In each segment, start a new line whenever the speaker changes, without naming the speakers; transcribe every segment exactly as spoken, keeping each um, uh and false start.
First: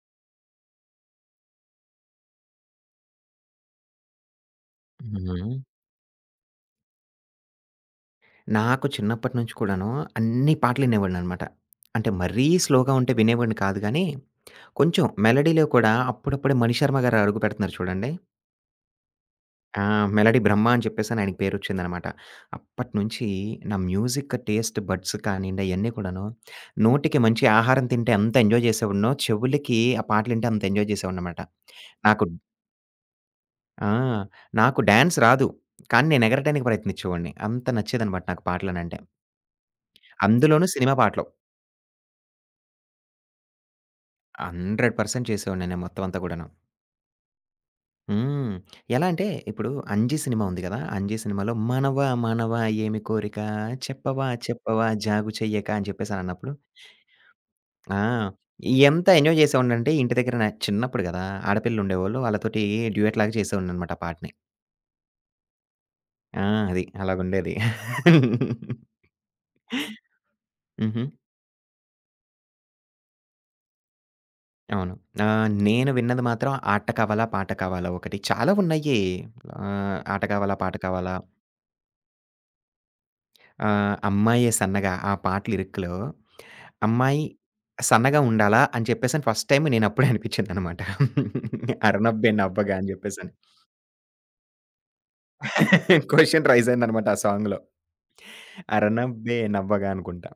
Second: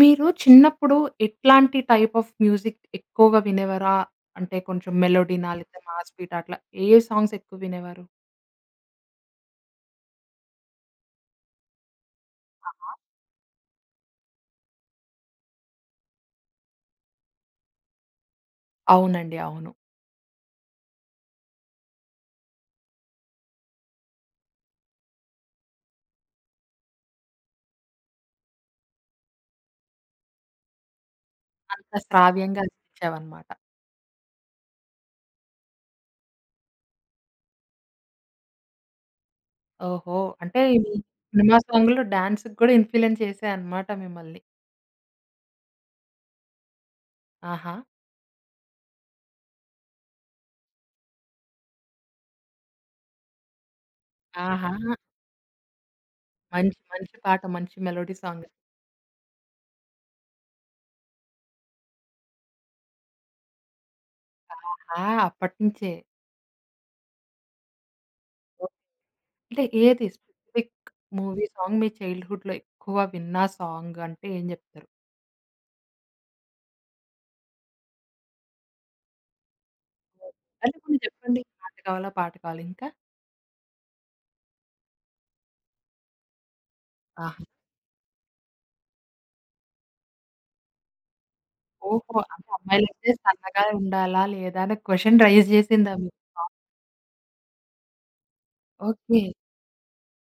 మీరు చిన్నప్పుడు ఎట్లాంటి టైప్ ఆఫ్ మ్యూజిక్ ఎక్కువగా వినేవారా? అంటే కొంచెం
హుహు.
మెలోడీనా? లేతే మాస్ బీటా? అట్లా ఏ సాంగ్స్ ఎక్కువ వినేవారు?
నాకు చిన్నప్పటి నుంచి కూడాను అన్ని పాటలు వినేవాడిననమాట. అంటే మరీ
ఆహా!
స్లోగా ఉంటే వినేవాడిని కాదు గానీ, కొంచెం మెలోడీలో కూడా అప్పుడప్పుడే 'మణిశర్మ' గారు అడుగు పెడుతున్నారు చూడండి.
అవునండి. అవును.
ఆ! మెలోడీ బ్రహ్మ అని చెప్పేసని ఆయనకి పేరొచ్చిందనమాట. అప్పటినుంచి నా మ్యూజిక్ టేస్ట్ బడ్స్ కానియండి అయన్నీ కూడాను, నోటికి మంచి ఆహారం తింటే ఎంత ఎంజాయ్ చేసేవాడినో, చెవులకి ఆ పాటలింటే అంత ఎంజాయ్ చేసేవాడిననమాట.
అంత
నాకు
శ్రావ్యంగా అనిపించేవన్నమాట.
ఆ! నాకు డాన్స్ రాదు. కానీ నేను ఎగరటానికి ప్రయత్నించేవాడిని. అంత నచ్చేదనమాట నాకు పాటలనంటే.
ఓహో! అంటే
అందులోనూ
ఇవి
సినిమా పాటలు.
సినిమా సాంగులు డాన్స్‌కి కూడా ఇన్‌ఫ్లూయెన్స్ చేసాయన్నమాట మిమ్మల్ని.
నూరు శాతం చేసేవాడిని నేను మొత్తం అంతా కూడాను.
ఆహా!
హ్మ్. ఎలా అంటే ఇప్పుడు 'అంజి' సినిమా ఉంది గదా! 'అంజి' సినిమాలో "మనవా మనవా ఏమి కోరిక చెప్పవా
ఆహా!
చెప్పవా జాగు చెయ్యక" అని చెప్పేసనన్నప్పుడు
మంచి, మంచి పాట. మంచి
ఆ!
Melody song.
ఎంత ఎంజాయ్ చేసేవాడినంటే ఇంటి దగ్గర నా చిన్నప్పుడు గదా! ఆడపిల్లలు ఉండేవాళ్ళు. వాళ్ళతోటి డ్యూయెట్ లాగా చేసేవాడినన్నమాట ఆ పాటని.
ఆహా! అప్పటినుంచే.
ఆ! అది అలాగుండేది.
అంటే ఏది స్పెసిఫిక్
హుహు.
మూవీ సాంగ్ మీ చైల్డ్‌హుడ్‌లో ఎక్కువ విన్న సాంగ్ అంటే ఏం చెప్తారు?
అవును. ఆహ్, నేను విన్నది మాత్రం 'ఆట కావాలా పాట కావాలా' ఒకటి. చాలా ఉన్నాయి. ఆహ్, 'ఆట కావాలా పాట
అంటే కొన్ని
కావాలా'.
చెప్పండి. పాట కావాలా? పాట కావాలా ఇంకా?
ఆ! 'అమ్మాయే సన్నగా' ఆ పాట లిరిక్‌లో అమ్మాయి
ఆహా!
సన్నగా ఉండాలా? అని చెప్పేసని ఫస్ట్ టైమ్ నేనప్పుడే అనిపించిందనమాట.
ఓహో!
'అరనబ్బే
అంటే
నవ్వగా' అని
అమ్మాయిలంటే
చెప్పేసని.
సన్నగా ఉండాలా? లేదా? అనే క్వెషన్ రైజ్ చేసిందా మీకు
క్వెషన్
సాంగ్?
రైజ్ అయిందనమాట ఆ సాంగ్‌లో.
ఓకే.
'అరనబ్బే నవ్వగా' అనుకుంటా.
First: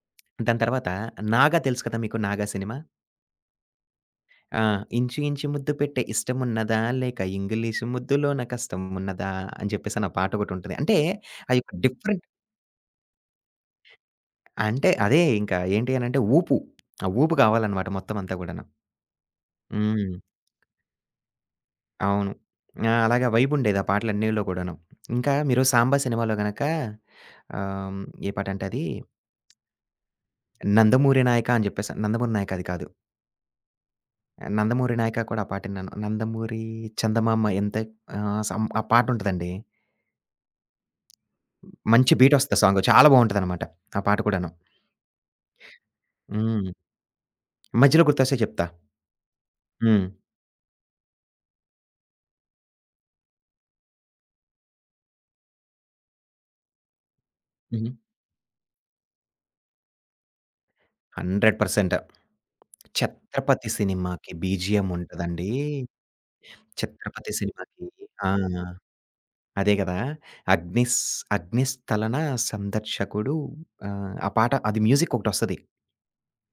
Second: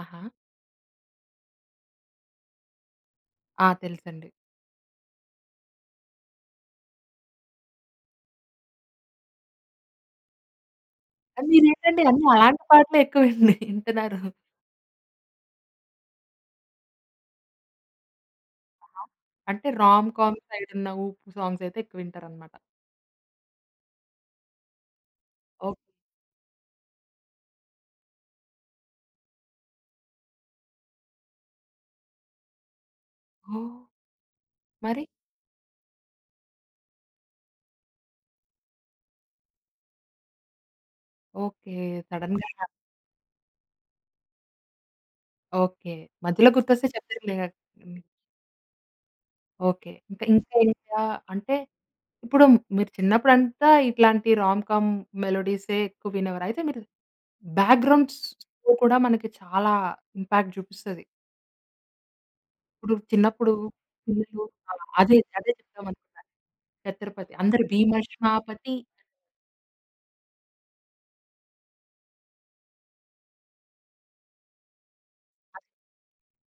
ఆహా!
దాని తర్వాత 'నాగా' తెలుసు కదా మీకు 'నాగా' సినిమా.
ఆ! తెలుసండి.
ఆ! ఇంచు ఇంచు ముద్దు పెట్టే ఇష్టమున్నదా? లేక ఇంగిలీషు ముద్దులోన కష్టం ఉన్నదా? అని చెప్పేసని ఆ పాట ఒకటుంటది. అంటే
కానీ
ఆ యొక్క
మీరేంటండి,
డిఫరెంట్.
అన్నీ అలాంటి పాటలే ఎక్కువ విన్ వింటున్నారు.
అంటే అదే ఇంకా ఏంటి అనంటే ఊపు. ఆ ఊపు కావాలనమాట మొత్తం అంతా గూడాను.
ఆహా! అంటే రామ్
హ్మ్.
కామ్ సైడ్ ఉన్న ఊపు సాంగ్స్ అయితే ఎక్కువ
అవును.
వింటారనమాట.
ఆ! అలాగ వైబుండేది ఆ పాటలన్నిలో కూడాను. ఇంకా మీరు
ఓకే.
'సాంబా' సినిమాలో గనక ఆహ్, ఏ పాటంటే అది 'నందమూరి నాయక' అని చెప్పేసి 'నందమూరి నాయక' అది కాదు.
ఓహ్!
'నందమూరి
మరి?
నాయక' కూడా ఆ పాట ఇన్నాను. 'నందమూరి చందమామ ఎంత'. ఆహ్, సం ఆ పాటుంటదండి.
ఓకే.
మంచి బీటొస్తది
సడెన్‌గా
సాంగ్. చాలా బావుంటదనమాట ఆ పాట కూడాను.
ఓకే. మధ్యలో
హ్మ్.
గుర్తొస్తే చెప్తారులే. హ్మ్.
మధ్యలో గుర్తొస్తే చెప్తా.
ఓకే.
హ్మ్.
ఇంకా ఇంకా ఇంకా అంటే ఇప్పుడు మీరు చిన్నప్పుడంతా ఇట్లాంటి రామ్ కామ్ మెలోడీసే ఎక్కువ వినేవారు. అయితే మీరు
హుహు.
బ్యాక్‌గ్రౌండ్ స్కోర్ కూడా మనకి చాలా ఇంపాక్ట్ చూపిస్తది.
నూరు శాతం
ఇప్పుడు చిన్నప్పుడు
'ఛత్రపతి' సినిమాకి
పిల్లలు ఆ!
బీజీఎమ్
అదే,
ఉంటదండి.
అదే చెప్దామనుకున్నా.
'ఛత్రపతి'
'ఛత్రపతి' అందరూ
సినిమాకి ఆ!
భీమష్మాపతి.
అదే గదా! 'అగ్నిస్ 'అగ్నిస్థలన సందర్శకుడు'. ఆహ్, ఆ పాట అది మ్యూజిక్ ఒకటొస్తది.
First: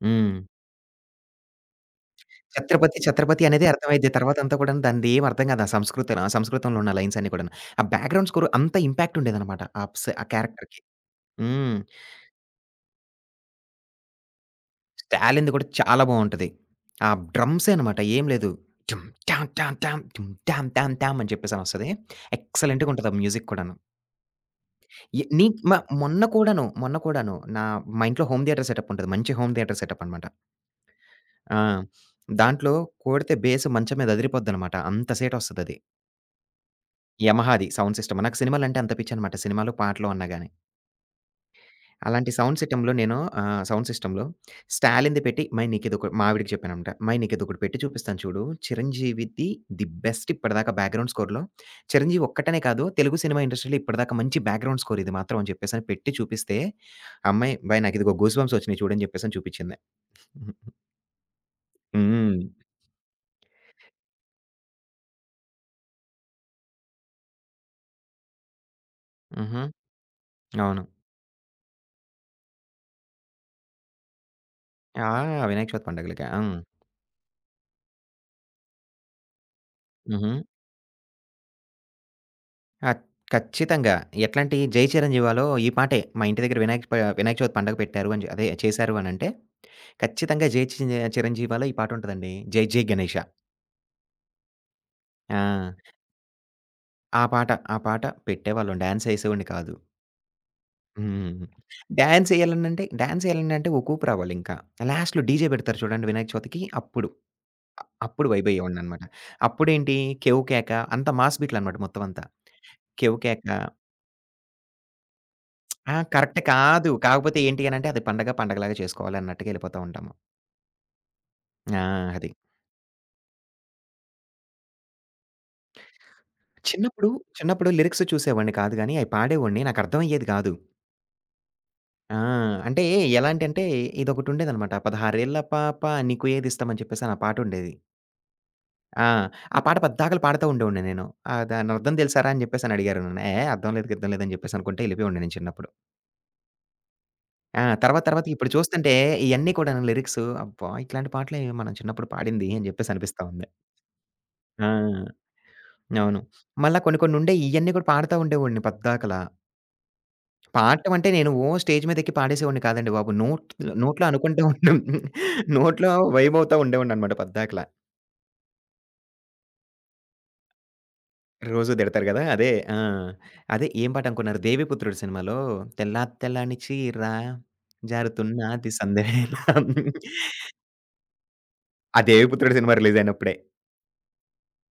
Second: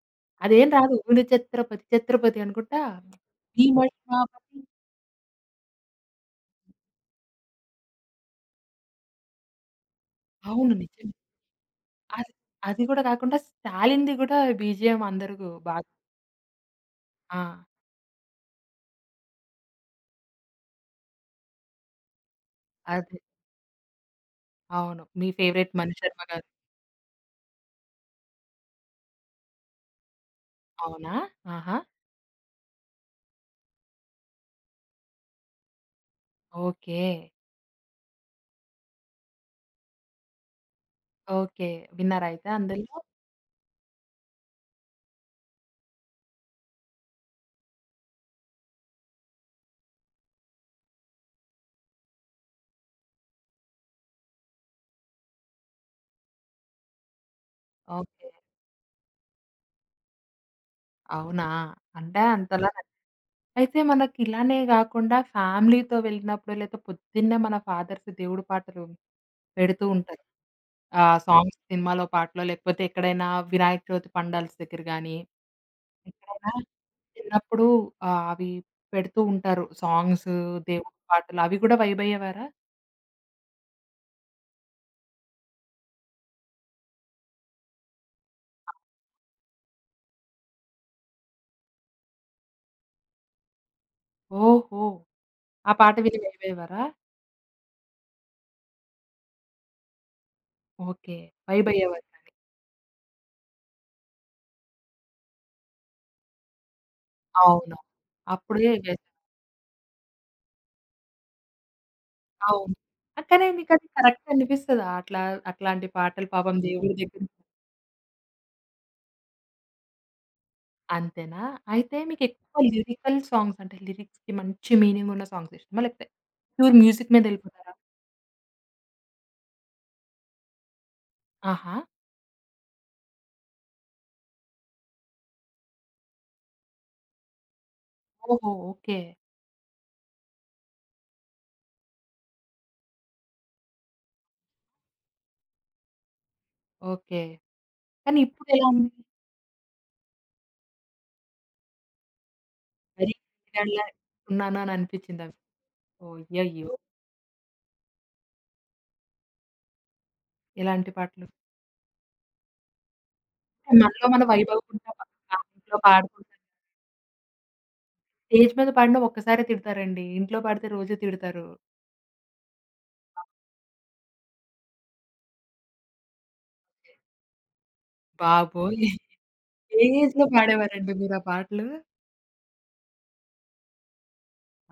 హ్మ్.
అదేం రాదు. ఊని ఛత్రపతి ఛత్రపతి అనుకుంటా.
'ఛత్రపతి ఛత్రపతి' అనేదే అర్థమైద్ది. తర్వాతంతా
భీమష్మాపతి.
కూడాను దానిదేం అర్థం కాదు. ఆ సంస్కృతం ఆ సంస్కృతంలో ఉన్న లైన్స్ అన్నీ కూడాను. ఆ బ్యాక్‌గ్రౌండ్ స్కోర్ అంత ఇంపాక్ట్ ఉండేదనమాట. ఆ ప్స్ ఆ
అవును.
క్యారెక్టర్‌కి.
నిజమే.
హ్మ్.
అది అది కూడా కాకుండా 'స్టాలిన్‌ది' కూడా బీజీఎం అందరూ
'స్టాలిన్‌ది' కూడా
బాగా
చాలా బావుంటది. ఆ
ఆ!
డ్రమ్సే అనమాట. ఏం లేదు. టుమ్ టామ్ టామ్ టామ్ టుమ్ టామ్ టామ్ టామ్ అని చెప్పేసనొస్తది. ఎక్సలెంట్‌గుంటది ఆ
అదే.
మ్యూజిక్ కూడాను.
అవును.
ఎ
మీ
నీ
ఫేవరెట్
మ మొన్న
'మణిశర్మ' గారు.
కూడాను, మొన్న కూడాను నా మా ఇంట్లో హోమ్ థియేటర్ సెటప్ ఉంటది. మంచి హోమ్ థియేటర్ సెటప్ అనమాట.
అవునా?
ఆ!
ఆహా!
దాంట్లో కొడితే బేస్ మంచం మీద అదిరిపోద్దనమాట. అంత సేటొస్తదది.
ఓకే.
యమహాది సౌండ్ సిస్టమ్. నాకు సినిమాలంటే అంత పిచ్చనమాట. సినిమాలు, పాటలు అన్నా గాని.
ఓకే.
అలాంటి
విన్నారైతే
సౌండ్ సిటంలో
అందులో?
నేను ఆహ్, సౌండ్ సిస్టమ్‌లో 'స్టాలిన్‌ది' పెట్టి 'మై' నీకిదొక మా ఆవిడకి చెప్పాననమాట. 'మై నీకిదొకటి పెట్టి చూపిస్తాను చూడు. చిరంజీవిది ది బెస్ట్ ఇప్పటిదాకా బ్యాక్‌గ్రౌండ్ స్కోర్‌లో. చిరంజీవి ఒక్కటనే కాదు తెలుగు సినిమా ఇండస్ట్రీలో ఇప్పటిదాకా మంచి బ్యాక్‌గ్రౌండ్ స్కోర్ ఇది మాత్రం' అని చెప్పేసని పెట్టి చూపిస్తే, ఆ అమ్మాయి "అబ్బాయి నాకిదిగో
ఓకే.
గూస్ బంప్స్ వచ్చినియి చూడు" అని చెప్పేసని చూపిచ్చింది.
అవునా? అంటే
హ్మ్.
అంతలా న అయితే మనకిలానే గాకుండా ఫ్యామిలీతో వెళ్ళినప్పుడు లేతే పొద్దున్నే మన ఫాదర్స్ దేవుడి పాటలు
హుహు.
పెడుతూ ఉంటారు.
అవును.
ఆహ్, సాంగ్స్ సినిమాలో పాటలో లేకపోతే ఎక్కడైనా వినాయక చవితి పండాల్స్ దగ్గర
ఆ!
గానీ,
వినాయక చవితి పండగలకా.
ఎక్కడైనా
హ్మ్.
చిన్నప్పుడు ఆహ్, అవి పెడుతూ ఉంటారు. సాంగ్స్,
హుహు.
దేవుడి పాటలు అవి గూడా వైబయ్యేవారా?
అత్ ఖచ్చితంగా. ఎట్లాంటి 'జై చిరంజీవాలో' ఈ పాటే. మా ఇంటి దగ్గర వినాయక ప వినాయక చవితి పండగ పెట్టారు అని చె- అదే చేశారు అనంటే ఖచ్చితంగా 'జై చి 'చిరంజీవాలో' ఈ పాటుంటదండి. 'జై జై గణేష.'
ఓహో! ఆ
ఆ!
పాట విని వైబయ్యేవారా?
ఆ పాట, ఆ పాట పెట్టేవాళ్ళం. డాన్స్ ఏసేవాడిని కాదు.
ఓకే.
హ్మ్.
వైబయ్యేవారు కానీ.
డాన్స్ ఏయాలనంటే డాన్స్ ఏయాలనంటే ఓ కూపు రావాలింక. లాస్ట్‌లో డీజే పెడతారు చూడండి వినాయక చవితికి అప్పుడు.
అవును.
అ- అప్పుడు వైబ్
అప్పుడే వె
అయ్యేవాడిననమాట. అప్పుడేంటి 'కేవ్ కేక' అంతా మాస్ బీట్‌లనమాట మొత్తం అంతా.
అవును.
'కేవ్
ఆ! కానీ
కేక'.
మీకది కరెక్ట్ అనిపిస్తదా? అట్లా అట్లాంటి
ఆ!
పాటలు
కరెక్ట్
పాపం
కాదు.
దేవుడి దగ్గర
కాకపోతే ఏంటి అనంటే అది పండగ పండగలాగా చేసుకోవాలి అన్నట్టుగా ఎళ్ళిపోతా ఉంటాము.
అంతేనా?
ఆ!
అయితే
అది.
మీకెక్కువ లిరికల్ సాంగ్స్ అంటే లిరిక్స్‌కి మంచి మీనింగ్ ఉన్న సాంగ్స్ ఇష్టమా? లేకపోతే ప్యూర్
చిన్నప్పుడు,
మ్యూజిక్
చిన్నప్పుడు
మీదెళ్ళిపోతారా?
లిరిక్స్ చూసేవాడిని కాదు గానీ అయి పాడేవాడిని. నాకర్థమయ్యేది కాదు.
ఆహా!
ఆ! అంటే ఎలాంటంటే ఇదొకటుండేదనమాట. 'పదహారేళ్ల పాప నీకు ఏదిష్టమని' చెప్పేసని ఆ పాటుండేది.
ఓహో! ఓకే.
ఆ! ఆ పాట పద్దాకల పాడుతా ఉండేవాడిని నేను. ఆ! దానర్థం తెలుసారా అని చెప్పేసని అడిగారు నన్ను. "ఏ అర్థం లేదు, గిర్థం లేదని" చెప్పేసనుకుంట ఎళ్ళిపోయేవాడిని నేను చిన్నప్పుడు.
ఓకే.
ఆ! తర్వాత
కానీ
తర్వాత ఇప్పుడు
ఇప్పుడెలా ఉంది?
చూస్తంటే ఇయన్నీ కూడాను లిరిక్స్ అబ్బా! ఇట్లాంటి పాటలే మనం చిన్నప్పుడు పాడింది అని
మరీ
చెప్పేసనిపిస్తా ఉంది.
ఈనాడిలా ఉన్నానా
ఆ!
అని అనిపిచ్చిందా?
అవును.
అయ్యయ్యో!
మళ్ళా కొన్ని కొన్నుండేయి ఇయన్నీ కూడా పాడుతా ఉండేవాడిని పద్దాకల.
ఎలాంటి
పాడటం అంటే
పాటలు?
నేను ఓ స్టేజ్ మీదెక్కి పాడేసేవాడిని కాదండి బాబు. నోట్ నోట్లో
మనలో మనం
అనుకుంటూ ఉండం.
వైభవకుంట ఆ! ఇంట్లో
నోట్లో
పాడుకుంటా
వైబ్ అవుతా ఉండేవాడిననమాట పద్దాకల.
స్టేజ్ మీద పాడినా ఒక్కసారే తిడతారండి. ఇంట్లో పాడితే రోజు తిడతారు.
రోజు తిడతారు గదా! అదే ఆ! అదే ఏం పాట అనుకున్నారు 'దేవిపుత్రుడు' సినిమాలో, తెల్లా తెల్లని చీర జారుతున్నది
బాబోయ్!
సందెవేళ.
ఏ ఏజ్‌లో పాడేవారండి మీరు ఆ పాటలు?
ఆ 'దేవిపుత్రుడు' సినిమా రిలీజయినప్పుడే.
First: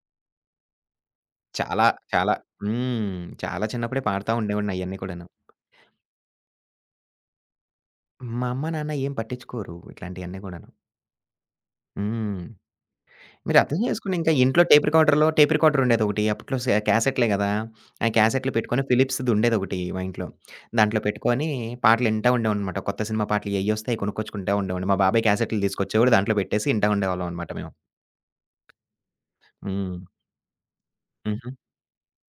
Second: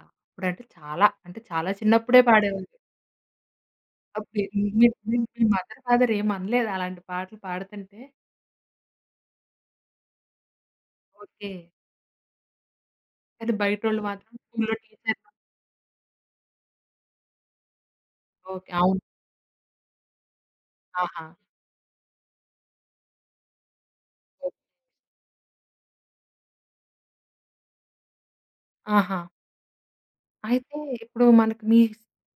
ఆ! అప్పుడంటే చాలా, అంటే చాలా
చాలా,
చిన్నప్పుడే
చాలా
పాడేవారు.
హ్మ్. చాలా చిన్నప్పుడే పాడుతా
అప్పుడు మీ
ఉండేవాడిని
మీ
అయన్నీ
మీ
కూడాను.
మీ మదర్, ఫాదర్ ఏమనలేదా అలాంటి పాటలు పాడుతుంటే?
మా అమ్మ, నాన్న ఏం పట్టించుకోరు ఇట్లాంటియన్నీ గూడాను.
ఓకే.
హ్మ్.
కానీ
మీరర్థం
బయటోళ్ళు
జేసుకోండి ఇంకా
మాత్రం
ఇంట్లో
స్కూల్‌లో
టేప్ రికార్డర్‌లో
టీచర్లు
టేప్ రికార్డర్ ఉండేదొకటి. అప్పట్లో సే క్యాసెట్‌లే గదా! ఆ క్యాసెట్‌లు
ఓకే.
పెట్టుకొని
అవును.
ఫిలిప్స్‌ది ఉండేదొకటి మా ఇంట్లో. దాంట్లో
ఆహా!
పెట్టుకొని పాటలు ఇంటా ఉండేవాడినమాట. కొత్త సినిమా పాటలు ఎయ్యొస్తే అయి
ఓకే.
కొనుక్కొచ్చుకుంటా ఉండేవాడిని. మా బాబాయ్ క్యాసెట్‌లు తీసుకొచ్చేవాడు. దాంట్లో పెట్టేసి ఇంటా ఉండేవాళ్ళం అనమాట మేము.
ఆహా!
హ్మ్.
అయితే ఇప్పుడు
హుహు.
మనకి మీ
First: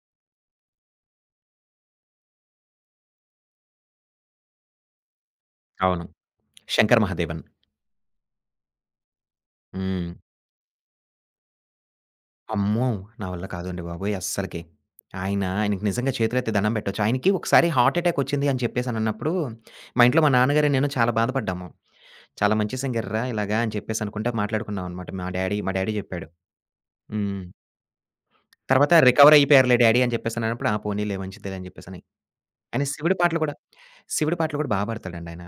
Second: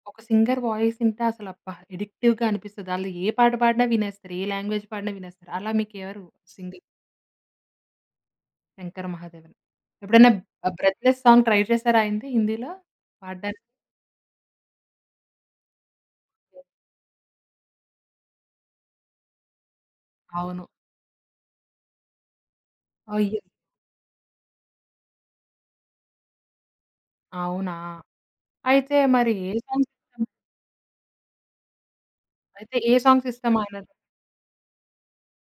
ఒక సింగర్ వాయిస్ ఇంటే అసలు అబ్బా! ఎడిక్టివ్‌గా అనిపిస్తది. ఆళ్ళు ఏ పాట పాడినా వినేస్తారు. ఏ లాంగ్వేజ్ పాడినా వినేస్తారు. అలా
అవును.
మీకెవరు సింగర్
'శంకర్ మహాదేవన్.'
'శంకర మహాదేవన్'?
హ్మ్.
ఎప్పుడైనా ఆహ్, 'బ్రెత్లెస్' సాంగ్ ట్రై చేశారా ఆయనది హిందీలో
అమ్మో! నా వల్ల
పాడడానికి?
కాదండి బాబోయ్! అస్సలకి. ఆయన ఆయనకి నిజంగా చేతులెత్తి దండం పెట్టొచ్చు. ఆయనకి ఒకసారి హార్ట్ అటాక్ వచ్చింది అని చెప్పేసనన్నప్పుడు, మా ఇంట్లో మా
అవును.
నాన్నగారు, నేను చాలా బాధపడ్డాము. చాలా మంచి సింగర్‌రా
అయ్యో!
ఇలాగా అని చెప్పేసి అనుకుంటా మాట్లాడుకున్నాం అనమాట. మా డ్యాడీ మా డ్యాడీ జెప్పాడు. హ్మ్.
అవునా?
తర్వాత
అయితే మరి
"రికవర్
ఏ
అయిపోయారులే
సాంగ్స్
డ్యాడీ" అని
ఇష్టం?
చెప్పేసనన్నప్పుడు, "ఆ! పోనీలే మంచిదేలే" అని చెప్పేసని.
అయితే
ఆయన
ఏ
శివుడి
సాంగ్స్
పాటలు గూడా,
ఇష్టం ఆయనది?
శివుడి పాటలు గూడా బా పాడతాడండి ఆయన.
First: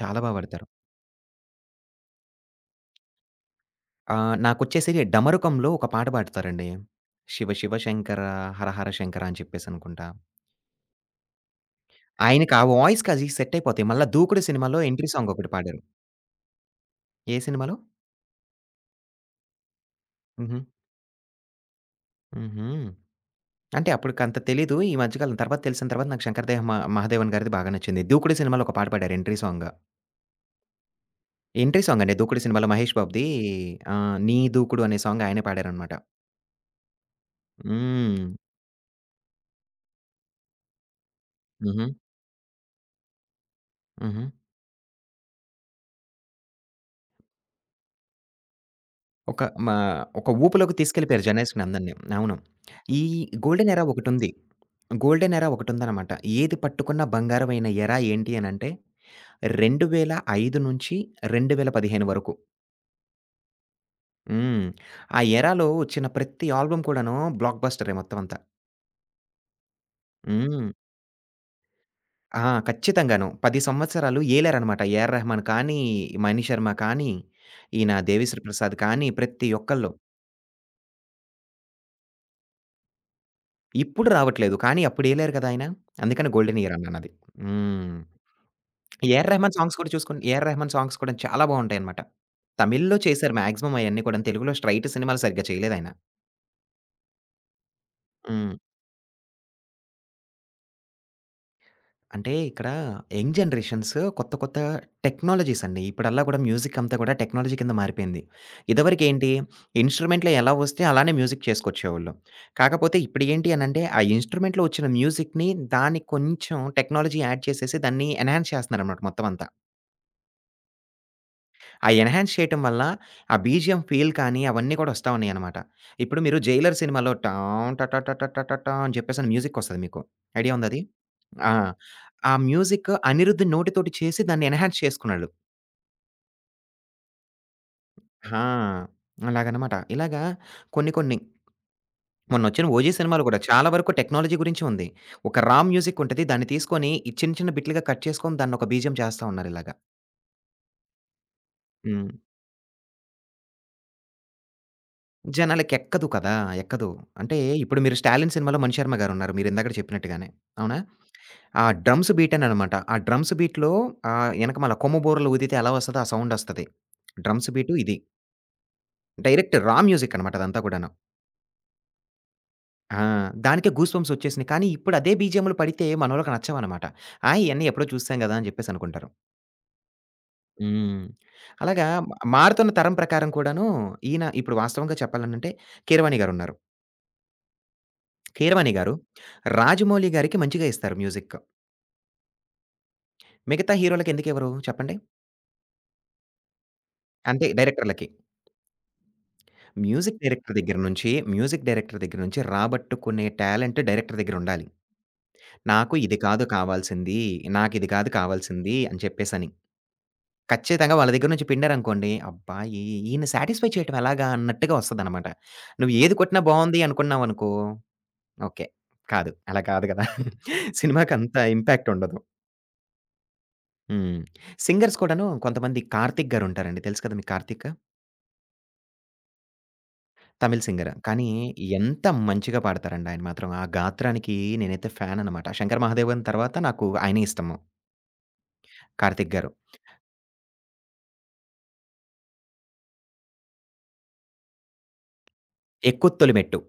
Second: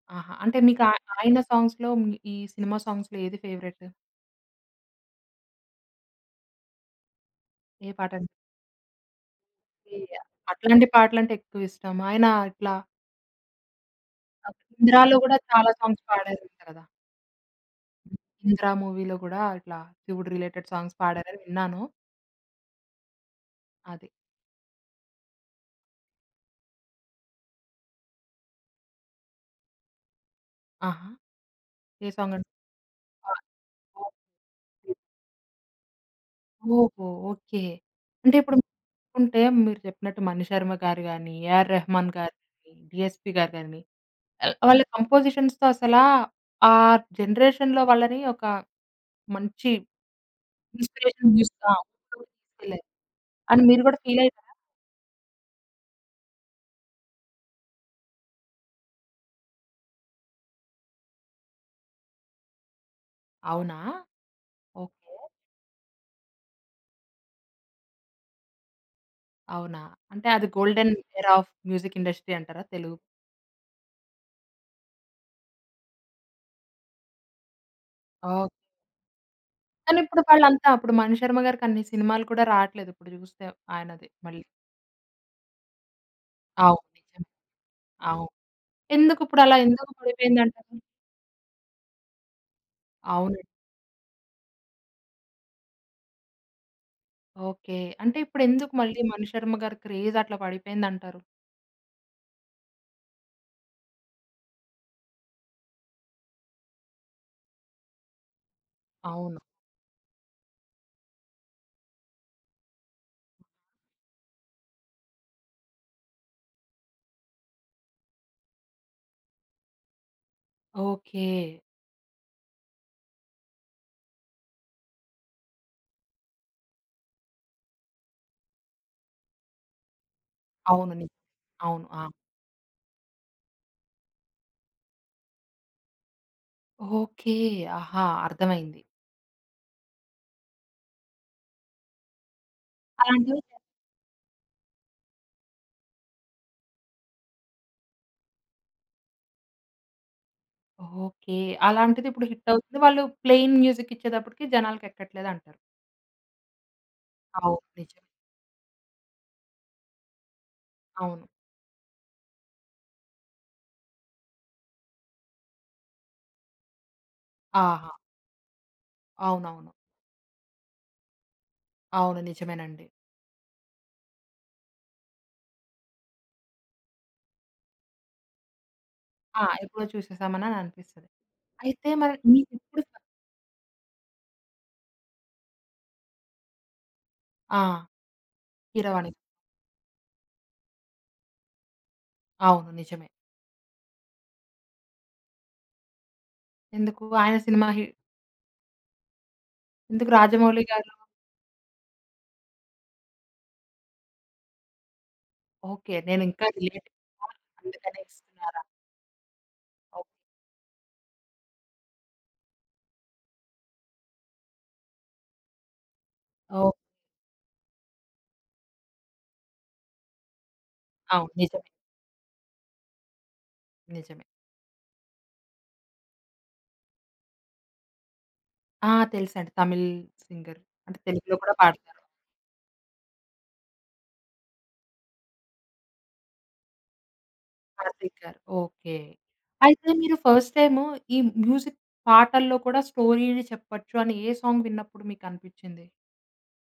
చాలా బా
ఆహా! అంటే
పాడతారు.
మీకు ఆ ఆయన సాంగ్స్‌లో మీ ఈ సినిమా సాంగ్స్‌లో ఏది ఫేవరెట్?
ఆహ్, నాకొచ్చేసి 'డమరుకంలో' ఒక పాట పాడతారండి. 'శివ శివ
ఏ
శంకర
పాటంటే
హర హర శంకర' అని చెప్పేసనుకుంటా.
అట్లాంటి పాటలంటే ఎక్కువ ఇష్టం. ఆయన
ఆయనకి ఆ
ఇట్లా
వాయిస్‌కి అది సెట్ అయిపోతాయి. మళ్ళా 'దూకుడు' సినిమాలో ఎంట్రీ
'ఇందిరాలో'
సాంగ్
గూడా
ఒకటి
చాలా
పాడారు.
సాంగ్స్ పాడారంట కదా!
ఏ సినిమాలో?
'ఇందిరా' మూవీలో గూడా ఇట్లా శివుడు
హుహు.
రిలేటెడ్ సాంగ్స్ పాడారని విన్నాను.
హుహు. అంటే
అది.
అప్పటికంత తెలీదు. ఈ మధ్య కాలం తర్వాత తెలిసిన తర్వాత నాకు 'శంకర్ దయ మ 'మహాదేవన్' గారిది బాగా నచ్చింది. 'దూకుడు' సినిమాలో ఒక పాట పాడారు ఎంట్రీ సాంగ్.
ఆహా!
ఎంట్రీ సాంగ్
ఏ
అండి
సాంగ్
'దూకుడు'
అంటే?
సినిమాలో మహేష్ బాబుది.
ఆ!
ఆహ్, 'నీ దూకుడు'
ఓకే.
అనే సాంగ్ ఆయనే పాడారనమాట.
ఓహో! ఓకే.
హ్మ్.
అంటే ఇప్పుడు చూసుకుంటే మీరు చెప్పినట్టు 'మణిశర్మ' గారు గాని, 'ఏఆర్
హుహు.
రెహమాన్' గారు గాని, 'డీఎస్పీ' గారు గాని
హుహు.
ఆహ్, వాళ్ళ కంపోజిషన్స్‌తో అసలా ఆ జనరేషన్‌లో వాళ్ళని ఒక
ఒక
మంచి
మా ఒక ఊపులోకి తీసుకెళ్ళిపోయారు
ఇన్‌స్పిరేషన్ బూస్ట్‌గా
జనరేషనందరిని. అవును.
తీసుకెళ్లారు.
ఈ
అండ్
గోల్డెన్
మీరు
ఎరా
గూడా ఫీల్
ఒకటుంది.
అయ్యారా?
Golden era ఒకటుందనమాట. ఏది పట్టుకున్న బంగారమైన ఎరా ఏంటి అనంటే రెండు వేల ఐదు నుంచి రెండు వేల పదిహేను వరకు.
అవునా?
హ్మ్. ఆ
ఓకే.
ఎరాలో వచ్చిన ప్రతి ఆల్బమ్ కూడాను బ్లాక్ బస్టరే మొత్తం అంతా.
అవునా? అంటే అది
హ్మ్.
Golden era of music industry
ఆ!
అంటారా తెలుగు?
ఖచ్చితంగాను. పది సంవత్సరాలు ఏలారనమాట. ఏఆర్ రెహమాన్ కానీ, మణిశర్మ కానీ, ఈయన దేవిశ్రీ
ఓకే.
ప్రసాద్ కానీ ప్రతి ఒక్కళ్ళు.
కానీ ఇప్పుడు వాళ్ళంతా అప్పుడు మణిశర్మ గారికి అన్ని సినిమాలు కూడా రాట్లేదు. ఇప్పుడు చూస్తే ఆయనది
ఇప్పుడు
మళ్ళీ.
రావట్లేదు. కానీ అప్పుడు ఏలారు కదా ఆయన. అందుకని గోల్డెన్ ఇయర్
అవును.
అన్నానది.
నిజమే.
హ్మ్.
అవును. ఎందుకు
ఏఆర్
ఇప్పుడు
రెహమాన్
అలా
సాంగ్స్
ఎందుకు
కూడా చూసుకొని ఏఆర్ రెహమాన్
పడిపోయిందంటారు?
సాంగ్స్ కూడా చాలా బావుంటాయనమాట. తమిళ్‌లో చేశారు
అవునండి.
మాక్సిమం అయన్నీ కూడాను. తెలుగులో స్ట్రెయిట్ సినిమాలు సరిగ్గా చేయలేదాయన.
ఓకే. అంటే ఇప్పుడు
హ్మ్.
ఎందుకు మళ్ళీ మణిశర్మ గారి క్రేజ్ అట్లా పడిపోయిందంటారు?
అంటే ఇక్కడ యంగ్ జనరేషన్స్ కొత్త కొత్త టెక్నాలజీస్ అండి. ఇప్పుడల్లా కూడా మ్యూజిక్ అంతా కూడా టెక్నాలజీ కింద మారిపోయింది. ఇదివరకేంటి
అవును.
ఇన్‌స్ట్రుమెంట్‌లో ఎలా వస్తే అలానే మ్యూజిక్ చేసుకొచ్చేవాళ్ళు. కాకపోతే ఇప్పుడు ఏంటి అనంటే ఆ ఇన్‌స్ట్రుమెంట్‌లో వచ్చిన మ్యూజిక్‌ని దానికి కొంచెం టెక్నాలజీ యాడ్ చేసేసి దాన్ని ఎన్హాన్స్ చేస్తున్నారనమాట మొత్తం అంతా.
ఓకే.
ఆ ఎన్‌హాన్స్ చేయటం వల్ల, ఆ బీజీఎం ఫీల్ కానీ, అవన్నీ కూడా వస్తా ఉన్నాయనమాట. ఇప్పుడు మీరు 'జైలర్' సినిమాలో టాం ట ట ట ట ట టా టా అని చెప్పేసని మ్యూజికొస్తది మీకు. ఐడియా ఉందా అది?
అవును. ని
ఆ!
అవును. ఆ!
ఆ మ్యూజిక్ అనిరుద్ నోటితోటి చేసి దాన్ని ఎన్‌హాన్స్ చేసుకున్నాడు.
ఓకే. ఆహా!
ఆ!
అర్థమైంది.
అలాగనమాట. ఇలాగా కొన్ని కొన్ని మొన్నొచ్చిన 'ఓజీ' సినిమాలు కూడా
అలాంటివి చే
చాలా వరకు టెక్నాలజీ గురించి ఉంది. ఒక రా మ్యూజిక్ ఉంటది. దాన్ని తీసుకొని ఈ చిన్న చిన్న బిట్లుగా కట్ చేసుకొని దాన్నొక బీజీఎం చేస్తా ఉన్నారిలాగ.
ఓకే. అలాంటిది
హ్మ్.
ఇప్పుడు హిట్ అవుతుంది. వాళ్ళు ప్లెయిన్ మ్యూజిక్ ఇచ్చేటప్పటికి జనాలకెక్కట్లేదంటారు.
జనాలకెక్కదు కదా! ఎక్కదు. అంటే
అవును.
ఇప్పుడు మీరు
నిజమే.
'స్టాలిన్' సినిమాలో 'మణిశర్మ' గారున్నారు మీరిందాకడ చెప్పినట్టుగానే. అవునా?
అవును.
ఆ డ్రమ్స్ బీటేననమాట. ఆ డ్రమ్స్ బీట్‌లో ఆహ్, ఎనకమాల కొమ్ము బూరలు ఊదితే ఎలా వస్తదో ఆ సౌండొస్తది. డ్రమ్స్ బీటు
ఆహా!
ఇది. డైరెక్ట్
అవునవును.
రా మ్యూజిక్ అనమాట అదంతా కూడాను.
అవును. నిజమేనండి.
ఆ! దానికే గూస్ బంప్స్ ఒచ్చేసినియి. కానీ ఇప్పుడు అదే బీజీఎంలు పడితే మనోళ్ళకి నచ్చవనమాట. ఆ! ఇయన్నీ ఎప్పుడో చూసాం గదా! అని చెప్పేసనుకుంటారు.
ఆ! ఎప్పుడో చూసేసామనని
హ్మ్.
అనిపిస్తది.
అలాగా
అయితే మరి
మారుతున్న
మీకెప్పుడు ఫ
తరం ప్రకారం కూడాను ఈయన ఇప్పుడు వాస్తవంగా చెప్పాలనంటే కీరవాణి గారున్నారు.
ఆ!
కీరవాణి గారు,
'కీరవాణి'.
'రాజమౌళి' గారికి మంచిగా ఇస్తారు మ్యూజిక్.
అవును. నిజమే.
మిగతా హీరోలకి ఎందుకివ్వరు చెప్పండి?
ఎందుకు ఆయన
అంటే
సినిమా హి
డైరెక్టర్‌లకి.
ఎందుకు
మ్యూజిక్ డైరెక్టర్
'రాజమౌళి'
దగ్గర
గారు
నుంచి మ్యూజిక్ డైరెక్టర్ దగ్గర నుంచి రాబట్టుకునే టాలెంట్ డైరెక్టర్ దగ్గరుండాలి.
ఓకే.
నాకు ఇది కాదు
నేనింకా రిలేట్
కావాల్సింది, నాకిది
అందుకనే
కాదు
ఇస్తున్నారా?
కావాల్సింది అని చెప్పేసని.
ఓహ్!
ఖచ్చితంగా వాళ్ళ దగ్గర నుంచి పిండారనుకోండి, అబ్బా! ఈ ఈయన్ని సాటిస్ఫై చేయటం ఎలాగా అన్నట్టుగా ఒస్తదనమాట. నువ్వు ఏది కొట్టినా
ఓహ్!
బావుంది అనుకున్నావనుకో, ఓకే. కాదు. అలా కాదు గదా!
అవును.
సినిమాకంత
నిజమే.
ఇంపాక్ట్ ఉండదు. హ్మ్.
నిజమే.
సింగర్స్ కూడాను కొంతమంది 'కార్తిక్' గారుంటారండి. తెలుసు కదా మీకు 'కార్తిక్'?
ఆ! తెలుసండి. తమిళ్ సింగర్.
తమిళ్ సింగర్.
అంటే
కానీ
తెలుగులో కూడా పాడతారు.
ఎంత మంచిగా పాడతారండి ఆయన మాత్రం. ఆ గాత్రానికి నేనైతే ఫ్యాన్ అనమాట. 'శంకర్ మహాదేవన్' తర్వాత నాకు ఆయనే ఇష్టము.
కార్తీక్ గారు. ఓకే.
'కార్తిక్' గారు.
అయితే మీరు ఫస్ట్ టైము ఈ మ్యూజిక్ పాటల్లో కూడా స్టోరీని చెప్పొచ్చు అని ఏ సాంగ్ విన్నప్పుడు మీకనిపిచ్చింది?
'ఎక్కు తొలిమెట్టు.'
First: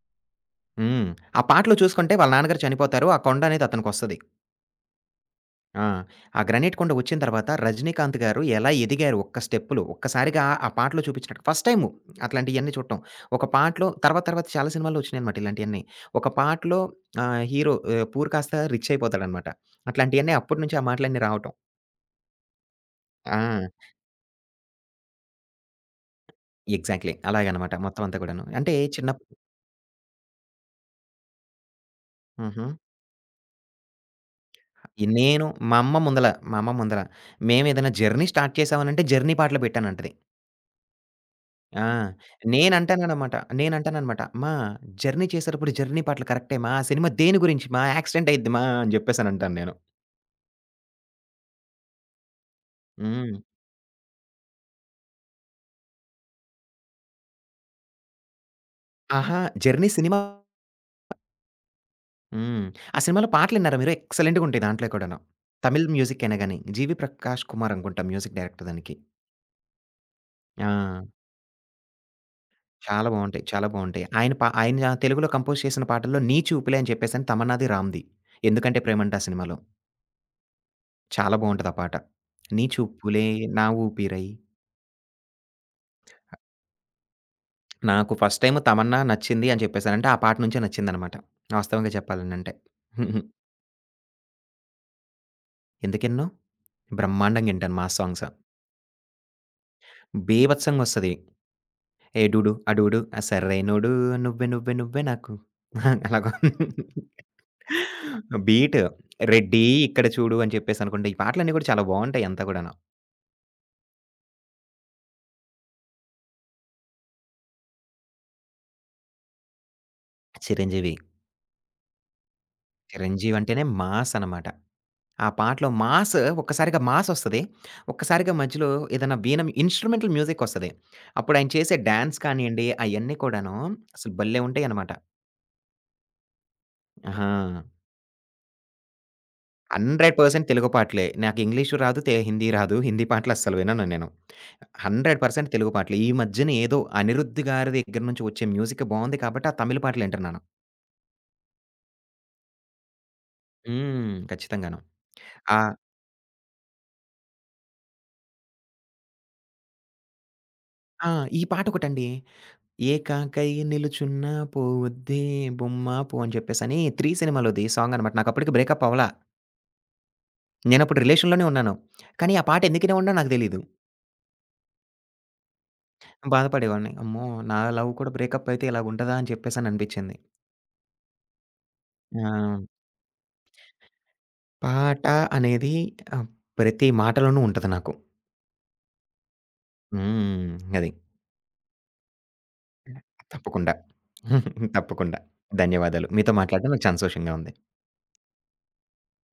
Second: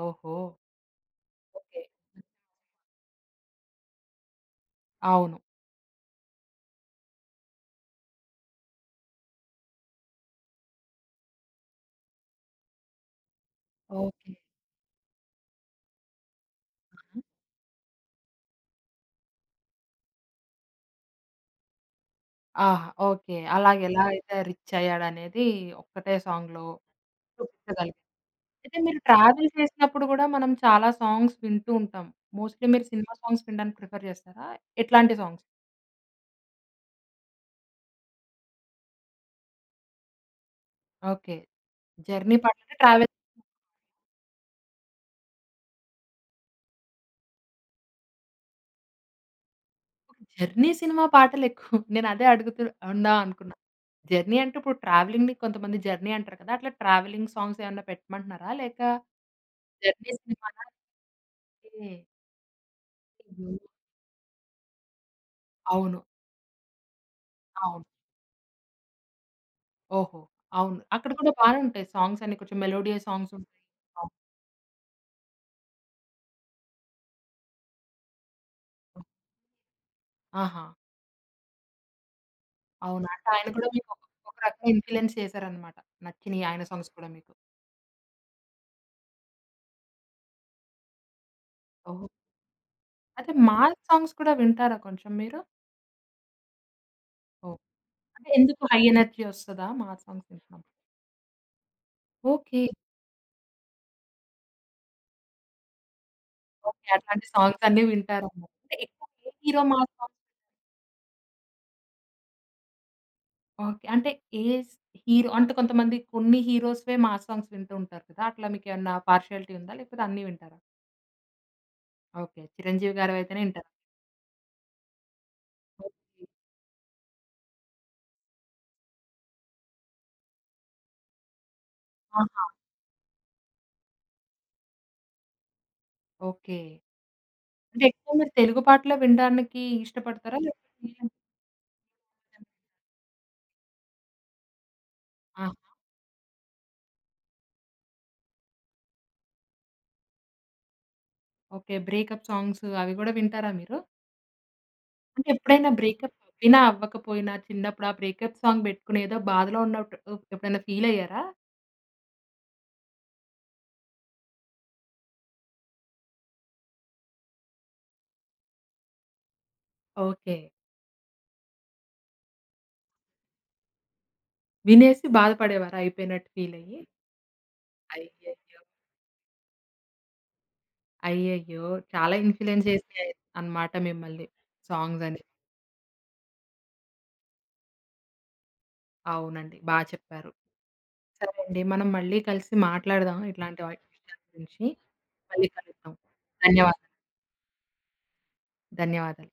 ఓహో!
హ్మ్. ఆ పాటలో
ఓకే.
చూసుకుంటే వాళ్ళ నాన్నగారు చనిపోతారు. ఆ కొండ అనేది అతనికొస్తది.
అవును.
ఆ! ఆ 'గ్రనేట్ కొండ' వచ్చిన తర్వాత 'రజనీకాంత్' గారు ఎలా ఎదిగారు ఒక్క స్టెప్పులు, ఒక్కసారిగా ఆ పాటలో చూపించినట్టు ఫస్ట్ టైము అట్లాంటియన్నీ చూడటం. ఒక పాటలో తర్వాత
ఓకే.
తర్వాత చాలా సినిమాల్లో వచ్చినాయనమాట ఇలాంటియన్నీ. ఒక పాటలో
హ్మ్.
ఆహ్, హీరో ఆహ్, పూర్ కాస్త రిచ్ అయిపోతాడనమాట. అట్లాంటియన్నీ అప్పటి నుంచి ఆ మాటలన్నీ రావటం.
ఆహా! ఓకే.
ఆ!
అలాగెలా అయితే రిచ్ అయ్యాడనేది ఒక్కటే సాంగ్‌లో
ఎగ్జాక్ట్‌లీ. అలాగనమాట
చూపించగలిగారు.
మొత్తం అంతా కూడాను. అంటే
అయితే మీరు
చిన్నప్పుడు
ట్రావెల్ చేసినప్పుడు గూడా మనం చాలా సాంగ్స్ వింటూ ఉంటాం.
హుహు.
మోస్ట్‌లీ మీరు సినిమా సాంగ్స్ వినడానికి ప్రిఫర్ చేస్తారా? ఎట్లాంటి సాంగ్స్?
నేను మా అమ్మ ముందల, మా అమ్మ ముందల మేమేదైనా జర్నీ స్టార్ట్ చేసామనంటే జర్నీ పాటలు పెట్టానంటది.
ఓకే.
ఆ!
జర్నీ పాటలంటే ట్రావెల్
నేనంటాననమాట. నేనంటాననమాట. "అమ్మా! 'జర్నీ' చేసేటప్పుడు 'జర్నీ' పాటలు కరెక్టే మా. ఆ సినిమా దేని గురించి మా? యాక్సిడెంట్ అయ్యిద్ది మా" అని జెప్పేసనంటాను నేను.
'జర్నీ' సినిమా పాటలెక్కువ. నేనదే అడుగుతు ఉందా
హ్మ్.
అనుకున్నా. 'జర్నీ' అంటే ఇప్పుడు ట్రావెలింగ్‌ని కొంతమంది 'జర్నీ' అంటారు కదా! అట్లా ట్రావెలింగ్ సాంగ్స్ ఏమన్నా పెట్టమంటున్నారా? లేక
అహా! 'జర్నీ'
'జర్నీ'
సినిమా.
సినిమానా? అంటే
హ్మ్. ఆ సినిమాలో
అయ్యో!
పాటలిన్నారా మీరు? ఎక్సలెంట్‌గుంటాయి దాంట్లో కూడాను. తమిళ్
అవును.
మ్యూజిక్ అయినా గాని. 'జీవి ప్రకాష్ కుమార్'
అవును.
అనుకుంటా మ్యూజిక్ డైరెక్టర్ దానికి.
ఓహో! అవును.
ఆ!
అక్కడ కూడా బానే ఉంటాయి సాంగ్స్ అన్నీ, కొంచెం మెలోడియస్
చాలా
సాంగ్స్
బావుంటాయి.
ఉంటాయి.
చాలా బావుంటాయి.
అవును.
ఆయన పా ఆయన తెలుగులో కంపోజ్ చేసిన పాటల్లో 'నీ చూపులే' అని చెప్పేసని తమన్నాది, రామ్‌ది. 'ఎందుకంటే ప్రేమంట' సినిమాలో.
ఆహా!
చాలా బావుంటది ఆ పాట. నీ
అవునా!
చూపులే
అంటే ఆయన
నా
కూడా మీకు ఒక
ఊపిరై.
ఒక రకంగా ఇన్‌ఫ్లూయెన్స్ చేశారనమాట. నచ్చినయి ఆయన సాంగ్స్ కూడా మీకు.
నాకు ఫస్ట్ టైమ్ 'తమన్నా' నచ్చింది అని చెప్పేసనంటే, ఆ పాట నుంచే నచ్చిందనమాట. వాస్తవంగా
ఓహ్!
చెప్పాలనంటే.
అయితే మాస్ సాంగ్స్ కూడా వింటారా కొంచెం మీరు?
ఎందుకినను? బ్రహ్మాండంగా
ఓహ్!
ఇంటాను మాస్ సాంగ్స్.
అంటే ఎందుకు హై ఎనర్జీ వస్తదా మాస్ సాంగ్స్ వింటున్నప్పుడు?
బీభత్సంగొస్తది. 'ఏ డూడు
ఓకే.
అడూడు ఆ సరైనోడు నువ్వే నువ్వే నువ్వే నాకు' అలాగా.
ఓకే. అట్లాంటి సాంగ్స్ అన్నీ వింటారన్నమాట. అంటే
బీట్
ఎక్కువ ఏ హీరో
'రెడ్డీ
మాస్
ఇక్కడ
సాంగ్స్
చూడు' అని చెప్పేసనుకుంట, ఈ పాటలన్నీ కూడా చాలా బావుంటాయి అంతా కూడాను.
ఓకే. అంటే ఏ స్ హీరో అంటే కొంతమంది కొన్ని హీరోస్‌వే మాస్ సాంగ్స్ వింటూ ఉంటారు కదా! అట్లా మీకేమన్నా పార్షియాలిటీ ఉందా? లేకపోతే అన్నీ వింటారా?
చిరంజీవి.
ఓకే. చిరంజీవి
చిరంజీవి
గారివైతేనే
అంటేనే
వింటారా?
మాస్ అనమాట. ఆ పాటలో 'మాస్'
ఓకే.
ఒక్కసారిగా 'మాస్' ఒస్తది. ఒక్కసారిగా మధ్యలో ఏదైనా వీణ ఇన్‌స్ట్రుమెంటల్ మ్యూజిక్ ఒస్తది. అప్పుడు ఆయన చేసే డాన్స్
ఆహా!
కానియండి, అయన్నీ కూడాను అసలు భలే ఉంటాయనమాట.
ఓకే.
ఆహా!
అంటే ఎక్కువ మీరు తెలుగు పాటలే వినడానికి ఇష్టపడతారా?
నూరు శాతం తెలుగు
లేకపోతే
పాటలే. నాకు ఇంగ్లీషు రాదు, తె హిందీ రాదు. హిందీ పాటలు అస్సలు వినను నేను. నూరు శాతం
ఆహా!
తెలుగు పాటలు. ఈ మధ్యన ఏదో అనిరుద్ గారి దగ్గర నుంచి వచ్చే మ్యూజిక్ బావుంది కాబట్టి, ఆ తమిళ పాటలు వింటున్నాను.
ఓకే. బ్రేకప్ సాంగ్స్ అవి గూడా వింటారా మీరు?
హ్మ్. ఖచ్చితంగాను.
అంటే
ఆ!
ఎప్పుడైనా బ్రేకప్ అవ్వినా, అవ్వకపోయినా చిన్నప్పుడు ఆ బ్రేకప్ సాంగ్ బెట్టుకొని ఏదో బాధలో ఉన్నట్టు ఎప్పుడైనా ఫీల్
ఆ!
అయ్యారా?
ఈ పాటొకటండి. ఏకాకై నిలుచున్నా పోవద్దే బొమ్మా పో అని చెప్పేసని 'త్రీ' సినిమాలోది సాంగనమాట. నాకప్పటికి బ్రేకప్ అవ్వల.
ఓకే.
నేనప్పుడు రిలేషన్‌లోనే ఉన్నాను. కానీ ఆ పాట ఎందుకు ఇనేవాడినో నాకు తెలీదు.
వినేసి బాధపడేవారా అయిపోయినట్టు ఫీలయ్యి?
బాధపడేవాడిని. అమ్మో! నా లవ్ కూడా బ్రేకప్
అయ్యయ్యో!
అయితే ఇలాగుంటదా అని చెప్పేసని అనిపిచ్చింది.
అయ్యయ్యో! చాలా ఇన్‌ఫ్లూయెన్స్
ఆ!
చేసినాయి అన్నమాట మిమ్మల్ని
పాట
సాంగ్స్ అనేవి.
అనేది ఆహ్, ప్రతి మాటలోనూ ఉంటది నాకు.
అవునండి. బా చెప్పారు.
హ్మ్. అది.
సరే అండి. మనం మళ్ళీ కలిసి మాట్లాడదాం ఇట్లాంటి
తప్పకుండా.
వాటి విషయాల గురించి.
తప్పకుండా.
మళ్ళీ కలుద్దాం.
ధన్యవాదాలు. మీతో మాట్లాడడం నాకు
ధన్యవాదాలు.
చాలా సంతోషంగా ఉంది.
ధన్యవాదాలు.